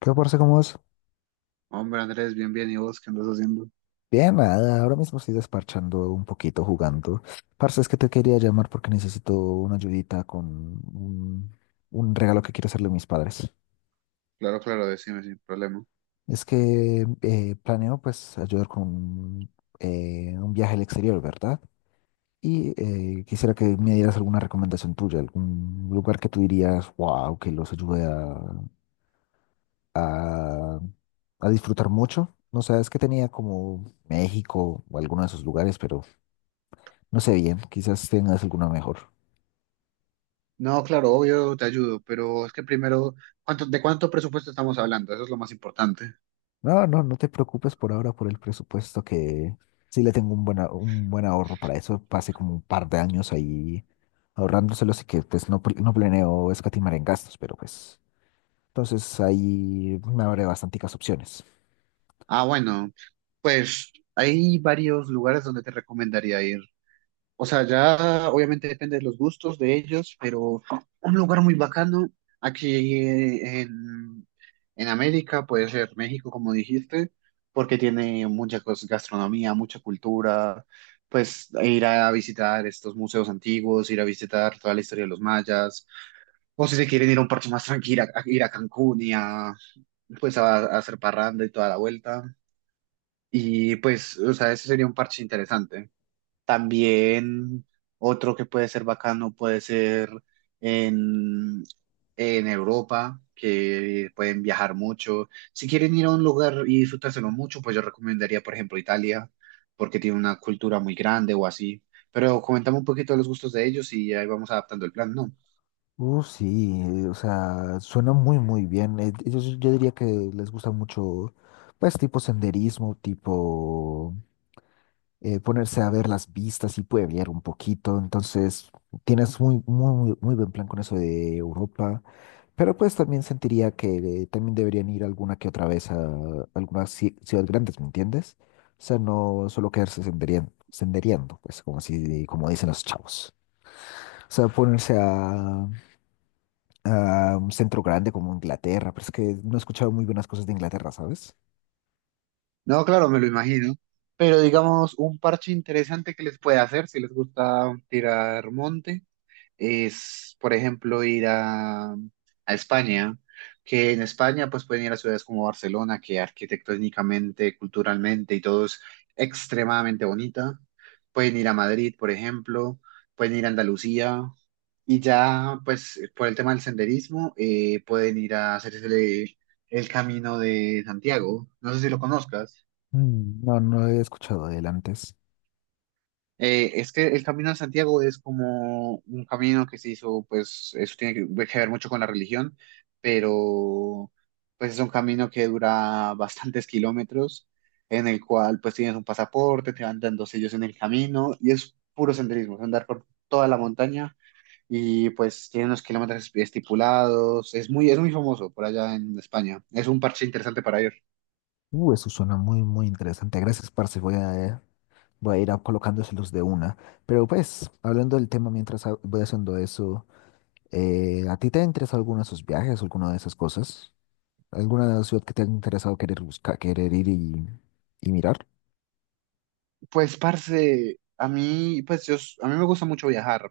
¿Qué, parce, cómo es? Hombre, Andrés, bien, bien, ¿y vos qué andas haciendo? Bien, nada, ahora mismo estoy desparchando un poquito jugando. Parce, es que te quería llamar porque necesito una ayudita con un, un regalo que quiero hacerle a mis padres. Claro, claro, decime sin problema. Es que planeo, pues, ayudar con un viaje al exterior, ¿verdad? Y quisiera que me dieras alguna recomendación tuya, algún lugar que tú dirías, wow, que los ayude a, a disfrutar mucho. No sé, es que tenía como México o alguno de esos lugares, pero... No sé bien, quizás tengas alguna mejor. No, claro, obvio, te ayudo, pero es que primero, ¿cuánto, de cuánto presupuesto estamos hablando? Eso es lo más importante. No, no, no te preocupes por ahora por el presupuesto, que sí le tengo un buen, un buen ahorro para eso. Pasé como un par de años ahí ahorrándoselo, así que pues no, no planeo escatimar en gastos, pero pues entonces ahí me abre bastanticas opciones. Ah, bueno, pues hay varios lugares donde te recomendaría ir. O sea, ya obviamente depende de los gustos de ellos, pero un lugar muy bacano aquí en América puede ser México, como dijiste, porque tiene gastronomía, mucha cultura, pues e ir a visitar estos museos antiguos, ir a visitar toda la historia de los mayas, o si se quieren ir a un parche más tranquilo, a ir a Cancún y a, pues a hacer parranda y toda la vuelta. Y pues, o sea, ese sería un parche interesante. También otro que puede ser bacano puede ser en, en Europa, que pueden viajar mucho. Si quieren ir a un lugar y disfrutárselo mucho, pues yo recomendaría, por ejemplo, Italia, porque tiene una cultura muy grande o así. Pero comentame un poquito de los gustos de ellos y ahí vamos adaptando el plan, ¿no? Sí, o sea, suena muy, muy bien. Ellos, yo diría que les gusta mucho, pues, tipo senderismo, tipo ponerse a ver las vistas y pueblear un poquito. Entonces, tienes muy, muy, muy buen plan con eso de Europa. Pero pues también sentiría que también deberían ir alguna que otra vez a algunas ciudades grandes, ¿me entiendes? O sea, no solo quedarse sendereando, pues como así, como dicen los chavos. O sea, ponerse a un centro grande como Inglaterra, pero es que no he escuchado muy buenas cosas de Inglaterra, ¿sabes? No, claro, me lo imagino. Pero digamos, un parche interesante que les puede hacer si les gusta tirar monte es, por ejemplo, ir a España, que en España pues pueden ir a ciudades como Barcelona, que arquitectónicamente, culturalmente y todo es extremadamente bonita. Pueden ir a Madrid, por ejemplo, pueden ir a Andalucía y ya pues por el tema del senderismo pueden ir a hacerse el Camino de Santiago. No sé si lo conozcas. Mm. No, no he escuchado de él antes. Es que el Camino de Santiago es como un camino que se hizo, pues eso tiene que ver mucho con la religión, pero pues es un camino que dura bastantes kilómetros, en el cual pues tienes un pasaporte, te van dando sellos en el camino y es puro senderismo, es andar por toda la montaña y pues tiene unos kilómetros estipulados, es muy famoso por allá en España, es un parche interesante para ir. Eso suena muy, muy interesante. Gracias, parce. Voy a ir a colocándoselos de una. Pero pues, hablando del tema mientras voy haciendo eso, ¿a ti te ha interesado alguno de esos viajes, alguna de esas cosas? ¿Alguna ciudad que te ha interesado querer buscar, querer ir y mirar? Pues, parce, a mí, pues yo, a mí me gusta mucho viajar,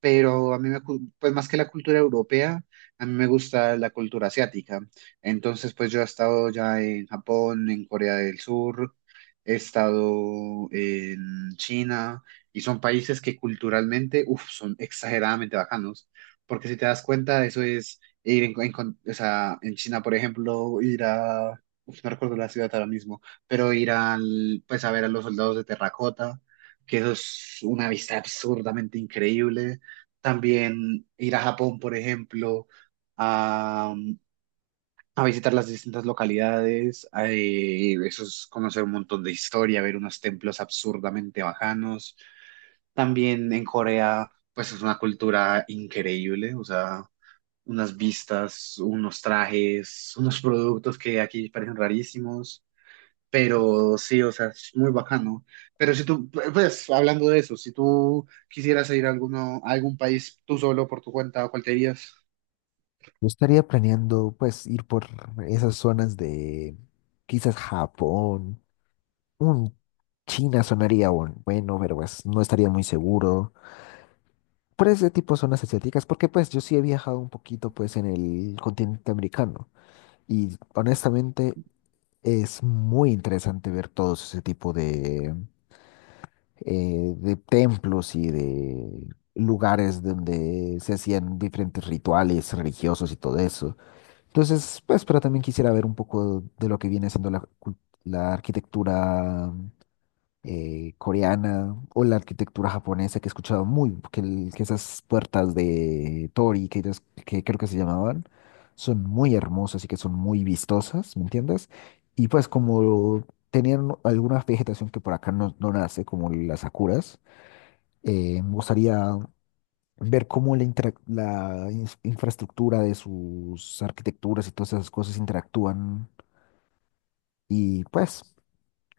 pero a mí pues más que la cultura europea, a mí me gusta la cultura asiática. Entonces, pues yo he estado ya en Japón, en Corea del Sur, he estado en China, y son países que culturalmente, uf, son exageradamente bacanos, porque si te das cuenta, eso es ir o sea, en China, por ejemplo, ir a, uf, no recuerdo la ciudad ahora mismo, pero ir al, pues a ver a los soldados de terracota, que eso es una vista absurdamente increíble. También ir a Japón, por ejemplo, a, a visitar las distintas localidades, a, eso es conocer un montón de historia, ver unos templos absurdamente bajanos. También en Corea, pues es una cultura increíble, o sea, unas vistas, unos trajes, unos productos que aquí parecen rarísimos. Pero sí, o sea, es muy bacano. Pero si tú, pues, hablando de eso, si tú quisieras ir a, alguno, a algún país tú solo por tu cuenta, ¿cuál te irías? Yo estaría planeando, pues, ir por esas zonas de quizás Japón, un China sonaría bueno, pero pues no estaría muy seguro por ese tipo de zonas asiáticas, porque pues yo sí he viajado un poquito, pues, en el continente americano, y honestamente es muy interesante ver todo ese tipo de templos y de lugares donde se hacían diferentes rituales religiosos y todo eso. Entonces, pues, pero también quisiera ver un poco de lo que viene siendo la arquitectura coreana, o la arquitectura japonesa, que he escuchado muy, que, que esas puertas de Tori, que, que creo que se llamaban, son muy hermosas y que son muy vistosas, ¿me entiendes? Y pues como tenían alguna vegetación que por acá no, no nace, como las sakuras, me gustaría ver cómo la infraestructura de sus arquitecturas y todas esas cosas interactúan, y pues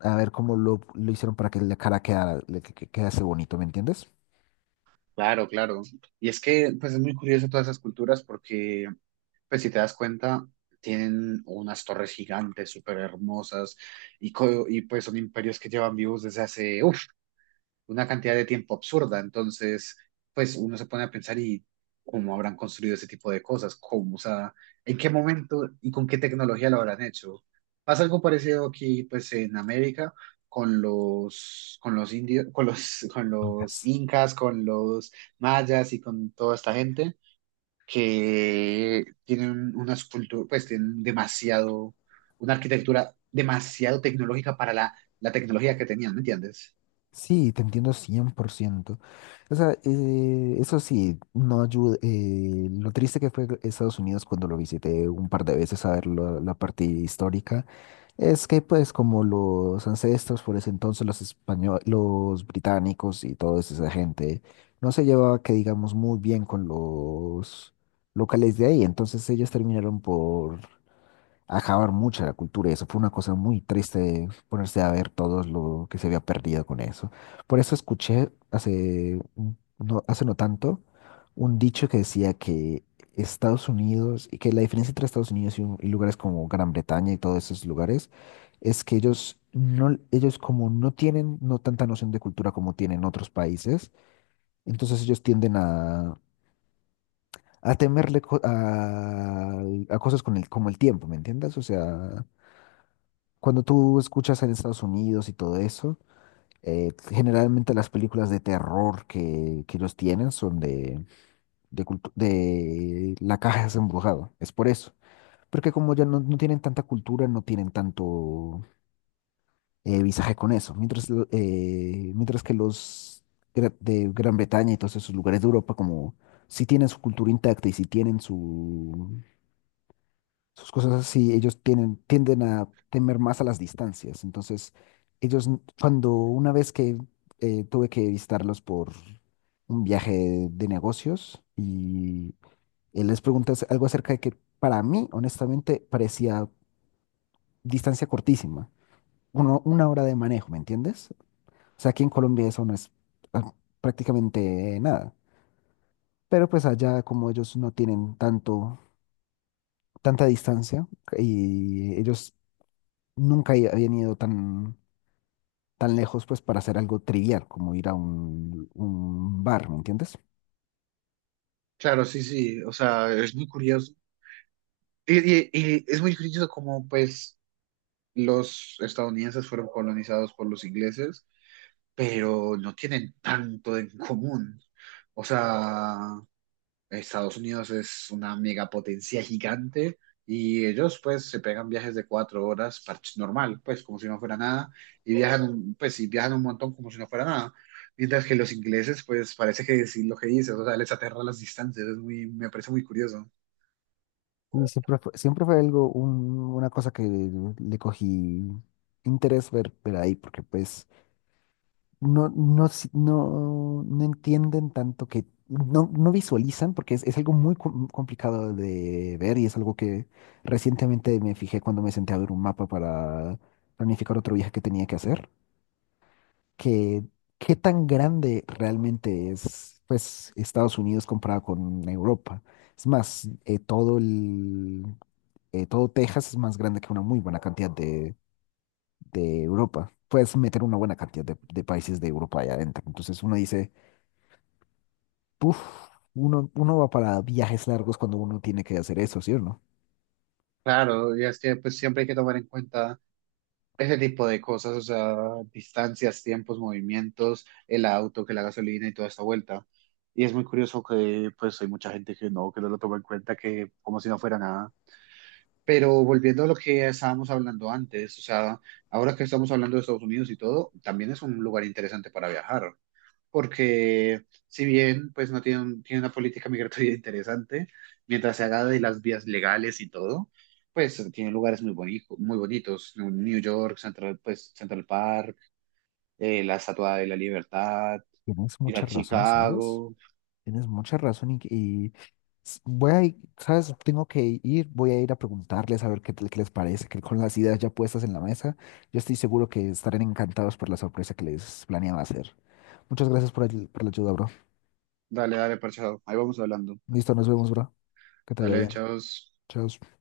a ver cómo lo hicieron para que la cara quedara, que quedase bonito, ¿me entiendes? Claro, claro. Y es que, pues, es muy curioso todas esas culturas porque, pues, si te das cuenta, tienen unas torres gigantes, súper hermosas, y, pues son imperios que llevan vivos desde hace, uff, una cantidad de tiempo absurda. Entonces, pues uno se pone a pensar y cómo habrán construido ese tipo de cosas, cómo, o sea, en qué momento y con qué tecnología lo habrán hecho. Pasa algo parecido aquí, pues, en América con con los indios, con con Nunca. los incas, con los mayas y con toda esta gente que tienen una escultura, pues tienen demasiado, una arquitectura demasiado tecnológica para la, la tecnología que tenían, ¿me entiendes? Sí, te entiendo cien por ciento. O sea, eso sí, no ayuda, lo triste que fue Estados Unidos cuando lo visité un par de veces a ver la la parte histórica. Es que pues como los ancestros por ese entonces, los españoles, los británicos y toda esa gente, no se llevaba que digamos muy bien con los locales de ahí, entonces ellos terminaron por acabar mucho la cultura, y eso fue una cosa muy triste ponerse a ver todo lo que se había perdido con eso. Por eso escuché hace no, hace no tanto, un dicho que decía que Estados Unidos, y que la diferencia entre Estados Unidos y, y lugares como Gran Bretaña y todos esos lugares, es que ellos no, ellos como no tienen no tanta noción de cultura como tienen otros países, entonces ellos tienden a temerle a cosas con el, como el tiempo, ¿me entiendes? O sea, cuando tú escuchas en Estados Unidos y todo eso, generalmente las películas de terror que los tienen son de, de la caja es embrujado. Es por eso. Porque como ya no, no tienen tanta cultura, no tienen tanto visaje con eso. Mientras, mientras que los de Gran Bretaña y todos esos lugares de Europa, como sí tienen su cultura intacta y sí tienen sus cosas así, ellos tienen, tienden a temer más a las distancias. Entonces, ellos, cuando una vez que tuve que visitarlos por un viaje de negocios, y les pregunté algo acerca de que, para mí, honestamente, parecía distancia cortísima, uno, una hora de manejo, ¿me entiendes? O sea, aquí en Colombia eso no es ah, prácticamente nada. Pero pues allá como ellos no tienen tanto, tanta distancia, y ellos nunca habían ido tan, tan lejos pues para hacer algo trivial como ir a un bar, ¿me entiendes? Claro, sí, sí, o sea, es muy curioso. Y es muy curioso cómo, pues, los estadounidenses fueron colonizados por los ingleses, pero no tienen tanto en común. O sea, Estados Unidos es una megapotencia gigante y ellos, pues, se pegan viajes de 4 horas, normal, pues, como si no fuera nada, y pues, y viajan un montón como si no fuera nada. Mientras que los ingleses, pues, parece que sí lo que dices, o sea, les aterra las distancias, es muy, me parece muy curioso. Y siempre fue algo, una cosa que le cogí interés ver, ver ahí, porque pues no, no, no, no entienden tanto que, no, no visualizan, porque es algo muy complicado de ver, y es algo que recientemente me fijé cuando me senté a ver un mapa para planificar otro viaje que tenía que hacer, que qué tan grande realmente es pues Estados Unidos comparado con Europa. Es más, todo el, todo Texas es más grande que una muy buena cantidad de Europa. Puedes meter una buena cantidad de países de Europa allá adentro. Entonces uno dice, puff, uno, uno va para viajes largos cuando uno tiene que hacer eso, ¿sí o no? Claro, y es que pues siempre hay que tomar en cuenta ese tipo de cosas, o sea, distancias, tiempos, movimientos, el auto, que la gasolina y toda esta vuelta. Y es muy curioso que pues hay mucha gente que no lo toma en cuenta, que como si no fuera nada. Pero volviendo a lo que estábamos hablando antes, o sea, ahora que estamos hablando de Estados Unidos y todo, también es un lugar interesante para viajar porque si bien pues no tiene, un- tiene una política migratoria interesante, mientras se haga de las vías legales y todo, pues tiene lugares muy bonitos, ¿no? New York, pues, Central Park, la Estatua de la Libertad, Tienes ir mucha a razón, ¿sabes? Chicago, Tienes mucha razón y, voy a ir, ¿sabes? Tengo que ir, voy a ir a preguntarles a ver qué, qué les parece, que con las ideas ya puestas en la mesa, yo estoy seguro que estarán encantados por la sorpresa que les planeaba hacer. Muchas gracias por, por la ayuda, bro. dale, dale, parchado, ahí vamos hablando, Listo, nos vemos, bro. Que te vaya dale, bien. chavos. Chao.